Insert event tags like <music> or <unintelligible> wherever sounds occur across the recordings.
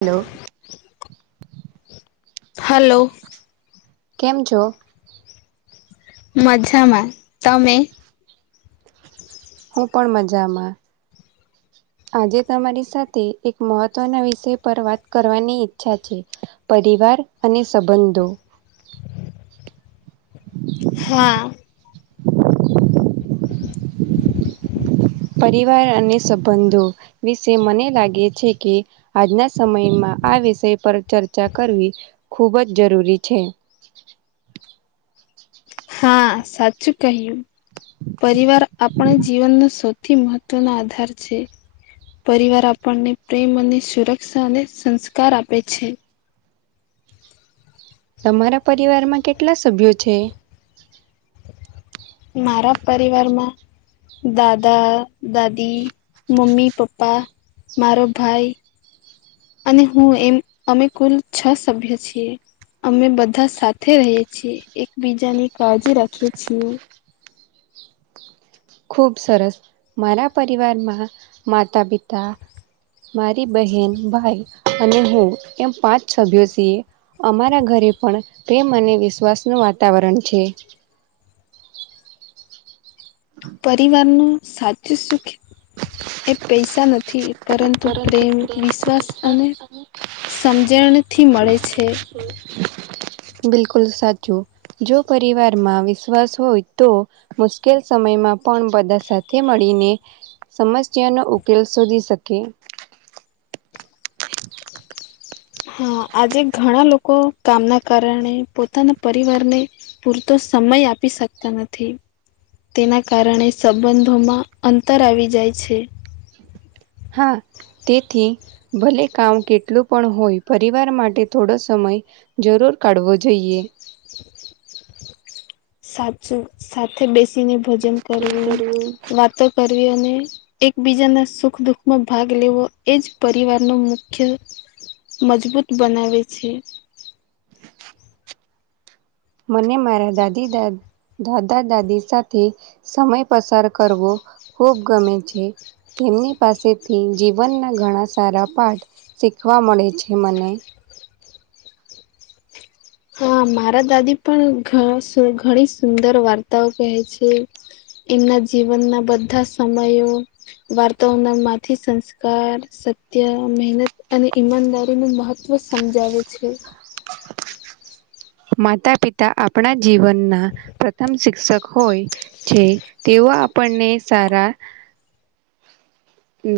Hello hello કેમ છો? મજામાં, તમે? હું પણ મજામાં આજે તમારી સાથે, એક મહત્વના વિષય પર વાત કરવાની ઈચ્છા છે. પરિવાર અને સંબંધો હા <inaudible> <inaudible> પરિવાર અને સંબંધો વિશે મને લાગે છે કે આજના સમયમાં આ વિષય પર ચર્ચા કરવી ખૂબજ જરૂરી છે. હા સાચુ કહ્યું. પરિવાર આપણા જીવનનો સૌથી મહત્વનો આધાર છે. પરિવાર આપણને પ્રેમ અને સુરક્ષા અને સંસ્કાર આપે છે. તમારા પરિવારમાં કેટલા સભ્યો છે. મારા પરિવારમાં દાદા, દાદી, મમ્મી, પપ્પા મારો ભાઈ અને હું એમ અમે કુલ છ સભ્ય છીએ. અમે બધા સાથે રહીએ છીએ, એકબીજાની કાળજી રાખીએ છીએ. ખૂબ સરસ, મારા પરિવારમાં માતા, પિતા મારી બહેન, ભાઈ અને હું એમ પાંચ સભ્યો છીએ. અમારા ઘરે પણ પ્રેમ અને વિશ્વાસ નો વાતાવરણ છે. <inaudible> પરિવારનું સાચું સુખ એ પૈસા નથી. પરંતુ પ્રેમ, વિશ્વાસ અને સમજણથી મળે છે. બિલકુલ સાચું. જો પરિવારમાં વિશ્વાસ હોય તો મુશ્કેલ સમયમાં પણ બધા સાથે મળીને સમસ્યા નો ઉકેલ શોધી શકીયે. હા આજે ઘણા લોકો કામના કારણે પોતાના પરિવારને પૂરતો સમય આપી શકતા નથી. તેના કારણે સંબંધોમાં અંતર આવી જાય છે. હા તેથી ભલે કામ કેટલું પણ હોય, પરિવાર માટે થોડો સમય જરૂર કાઢવો જોઈએ. <unintelligible> સાચું સાથે બેસીને ભોજન કરવું, વાતો કરવી અને એકબીજાના સુખ દુઃખમાં ભાગ લેવો, એ જ પરિવારનો મુખ્ય મજબૂત બનાવે છે. મને મારા દાદી દાદ, દાદા દાદી સાથે સમય પસાર કરવો ખૂબ ગમે છે. તેમની પાસેથી જીવનના ઘણા સારા પાઠ શીખવા મળે છે મને. હા મારા દાદી પણ ઘ સુ ઘણી સુંદર વાર્તાઓ કહે છે. એમના જીવનના બધા સમયો, વાર્તાઓના માંથી સંસ્કાર સત્ય, મહેનત, અને ઈમાનદારી નુ મહત્વ સમજાવે છે. માતા પિતા આપણા જીવનના પ્રથમ શિક્ષક હોય, છે. તેવા આપણને સારા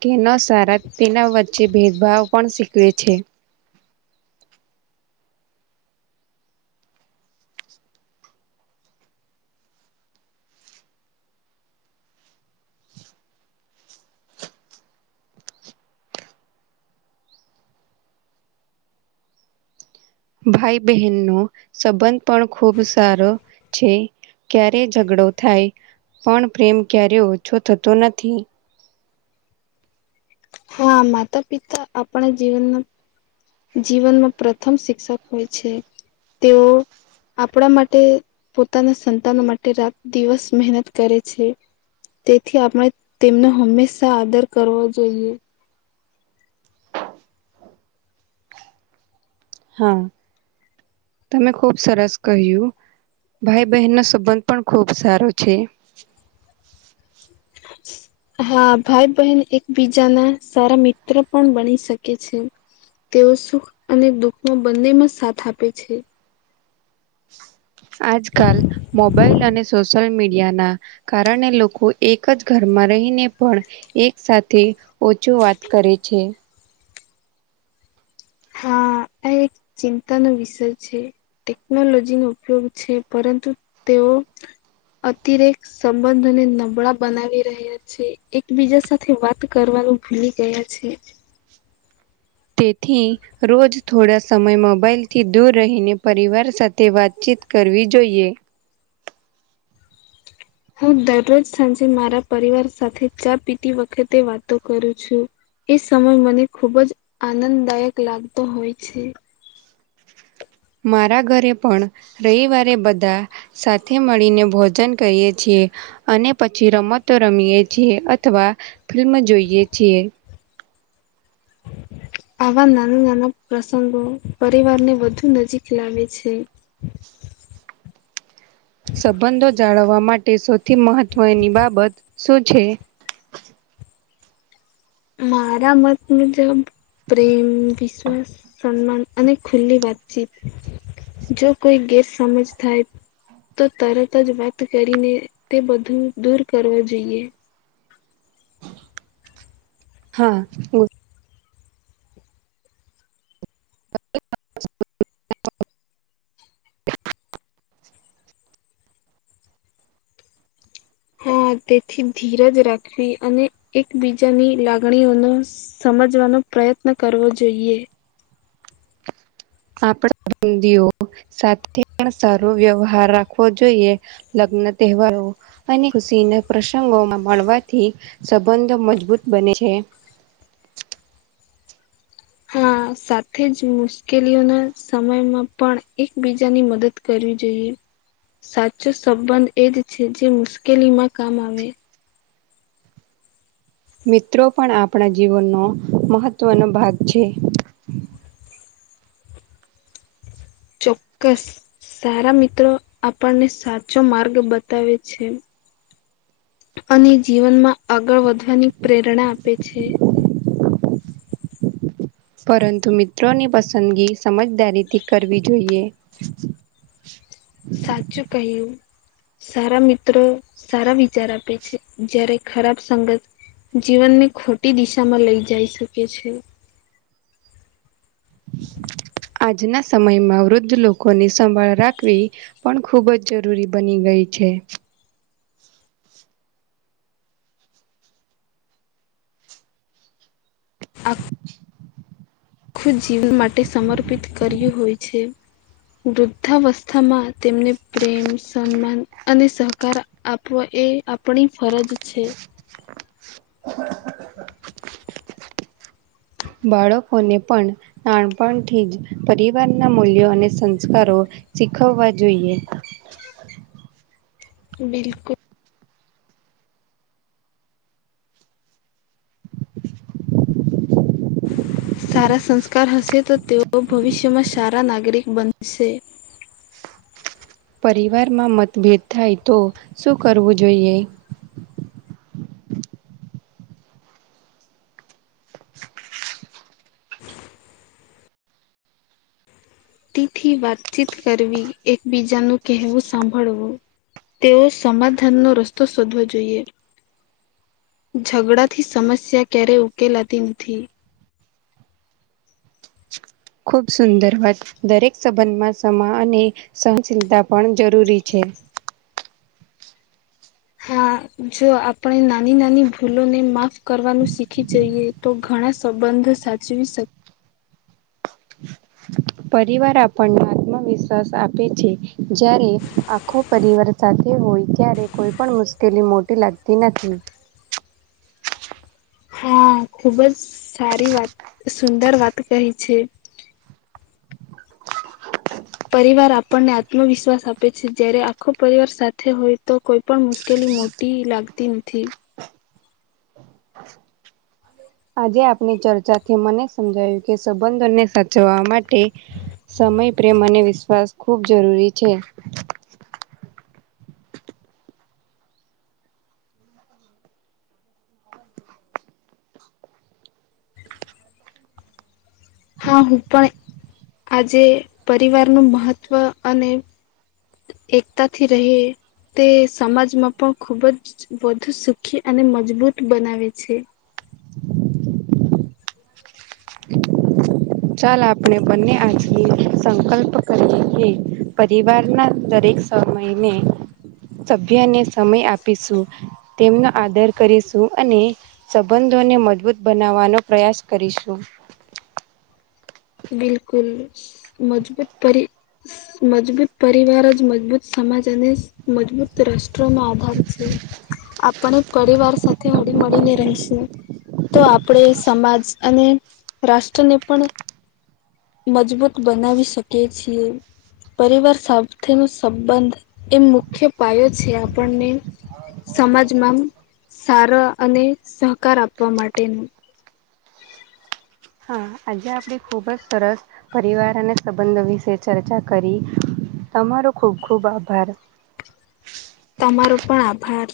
કે ન સારા તેના વચ્ચે ભેદભાવ પણ શીખવે છે. ભાઈ બહેન નો સંબંધ પણ ખુબ સારો છે. ક્યારે ઝઘડો થાય પણ પ્રેમ ક્યારે ઓછો થતો નથી. હા માતા પિતા આપણા જીવનના જીવનમાં પ્રથમ શિક્ષક હોય છે તેઓ આપણા માટે પોતાના સંતાનો માટે રાત દિવસ મહેનત કરે છે. તેથી આપણે તેમનો હંમેશા આદર કરવાવો જોઈએ. હા. તમે ખુબ સરસ કહ્યું ભાઈ બહેન નો સંબંધ પણ ખુબ સારો છે. <inaudible> હા ભાઈ બહેન એકબીજાના સારા મિત્ર પણ બની શકે છે. તેઓ સુખ અને દુઃખમાં બંનેમાં સાથ આપે છે. આજકાલ મોબાઈલ અને સોશિલ મીડિયાના કારણે લોકો એક જ ઘરમાં રહીને પણ એક સાથે ઓછો વાત કરે છે. હા આ એક ચિંતાનો વિષય છે. ટેકનોલોજી નો ઉપયોગ છે પરંતુ તેઓ અતિરેક સંબંધને નબળા બનાવી રહ્યા છે એકબીજા સાથે વાત કરવાનું ભૂલી ગયા છે. તેથી રોજ થોડા સમય મોબાઈલથી દૂર રહીને પરિવાર સાથે વાતચીત કરવી જોઈએ. હું દરરોજ સાંજે મારા પરિવાર સાથે ચા પીતી વખતે વાતો કરું છું. એ સમય મને ખુબ જ આનંદદાયક લાગતો હોય છે. મારા ઘરે પણ રવિવારે બધા સાથે મળીને ભોજન કરીએ છીએ. અને પછી રમતો રમીએ છીએ અથવા ફિલ્મ જોઈએ છીએ. આવા નાના નાના પ્રસંગો પરિવાર ને વધુ નજીક લાવે છે. સંબંધો જાળવવા માટે સૌથી મહત્વની બાબત શું છે. મારા મત મુ જબ પ્રેમ, વિશ્વાસ, સન્માન, અને ખુલ્લી વાતચીત જો કોઈ ગેર સમજ થાય તો તરત જ વાત કરીને તે બધું દૂર કરવા જોઈએ. હા બ <unintelligible> <inaudible> <inaudible> હા તેથી ધીરજ રાખવી અને એકબીજાની લાગણીઓનો સમજવાનો પ્રયત્ન કરવો જોઈએ. આપણા બંદ સાથે પણ સારો વ્યવહાર રાખવો જોઈએ. લગ્ન તહેવારો અને ખુશીના પ્રસંગોમાં મળવાથી સંબંધ મજબૂત બને છે. હા સાથે જ મુશ્કેલીઓના સમયમાં પણ એકબીજાની મદદ કરવી જોઈએ સાચો સંબંધ એજ છે જે મુશ્કેલીમાં કામ આવે મિત્રો પણ આપણા જીવનનો મહત્વનો ભાગ છે ચોક્કસ સારા મિત્રો આપણને સાચો માર્ગ બતાવે છે. અને જીવનમાં આગળ વધવાની પ્રેરણા આપે છે. પરંતુ મિત્રોની પસંદગી સમજદારીથી કરવી જોઈએ. સાચું કહ્યું. સારા મિત્રો સારા વિચાર આપે છે જયારે ખરાબ સંગત જીવનની ખોટી દિશામાં લઈ જઈ શકે છે, આજના સમયમાં વૃદ્ધ લોકોની સંભાળ રાખવી. પણ ખુબ જ જરૂરી બની ગઈ છે. આગ, <unintelligible> <inaudible> આખું જીવન માટે સમર્પિત કર્યું હોય છે, વૃદ્ધાવસ્થામાં. તેમને પ્રેમ સન્માન અને સહકાર આપવા એ, આપણી ફરજ છે. <unintelligible> <inaudible> બાળકોને પણ, નાનપણથી જ પરિવારના મૂલ્યો અને સંસ્કારો શીખવવા જોઈએ, બિલકુલ, સારા સંસ્કાર હશે તો તેઓ ભવિષ્યમાં સારા નાગરિક બનશે, પરિવારમાં મતભેદ થાય તો શું કરવું જોઈએ, તિથી વાતચીત કરવી એકબીજા નું કહેવું સાંભળવું, તેઓ સમાધાન નો રસ્તો શોધવો જોઈએ, ઝઘડા થી સમસ્યા ક્યારેય ઉકેલાતી નથી, ખૂબ સુંદર વાત, દરેક સંબંધમાં સમા અને સનશીલતા પણ જરૂરી છે, હા જો આપણે નાની નાની ભૂલોને માફ કરવાનું શીખી જઈએ. તો ઘણા સંબંધ સાચવી શકે, પરિવાર આપણને આત્મવિશ્વાસ આપે છે, જ્યારે આખો પરિવાર સાથે હોય ત્યારે કોઈ પણ મુશ્કેલી મોટી લાગતી નથી, હા ખુબ જ સારી વાત સુંદર વાત કહી છે, પરિવાર આપણને આત્મવિશ્વાસ આપે છે, જયારે આખો પરિવાર સાથે હોય તો કોઈ પણ મુશ્કેલી ટી લાગતી નથી. આજે આપની ચર્ચા થી મને સમજાયું કે સંબંધોને સાચવવા માટે, સમય પ્રેમ અને વિશ્વાસ ખૂબ જરૂરી છે, હા હું પણ આજે પરિવારનું મહત્ત્વ અને, એકતાથી રહે, તે સમાજમાં પણ ખુબ જ વધુ સુખી અને મજબૂત બનાવે છે. ચાલ આપણે બંને આચએ, સંકલ્પ કરીએ કે પરિવારના દરેક સમયને, સભ્યને સમય આપીશું, તેમનો આદર કરીશું. અને સંબંધોને મજબૂત બનાવવાનો પ્રયાસ કરીશું, બિલકુલ મજબૂત પરિચય, મજબૂત પરિવાર, જ મજબૂત સમાજ, અને મજબૂત રાષ્ટ્રમાં આધાર છે, આપ આપણે પરિવાર સાથે હળી મળીને રહીશું, તો આપણે સમાજ અને રાષ્ટ્રને પણ મજબૂત બનાવી શકે છીએ, પરિવાર સાથેનો સંબંધ એ મુખ્ય પાયો છે, આપણને સમાજમાં સારા અને સહકાર આપવા માટેનું હા, આજે આપણે ખૂબ જ સરસ. પરિવાર અને સંબંધો વિશે ચર્ચા કરી તમારો ખૂબ ખુબ આભાર, તમારો પણ આભાર,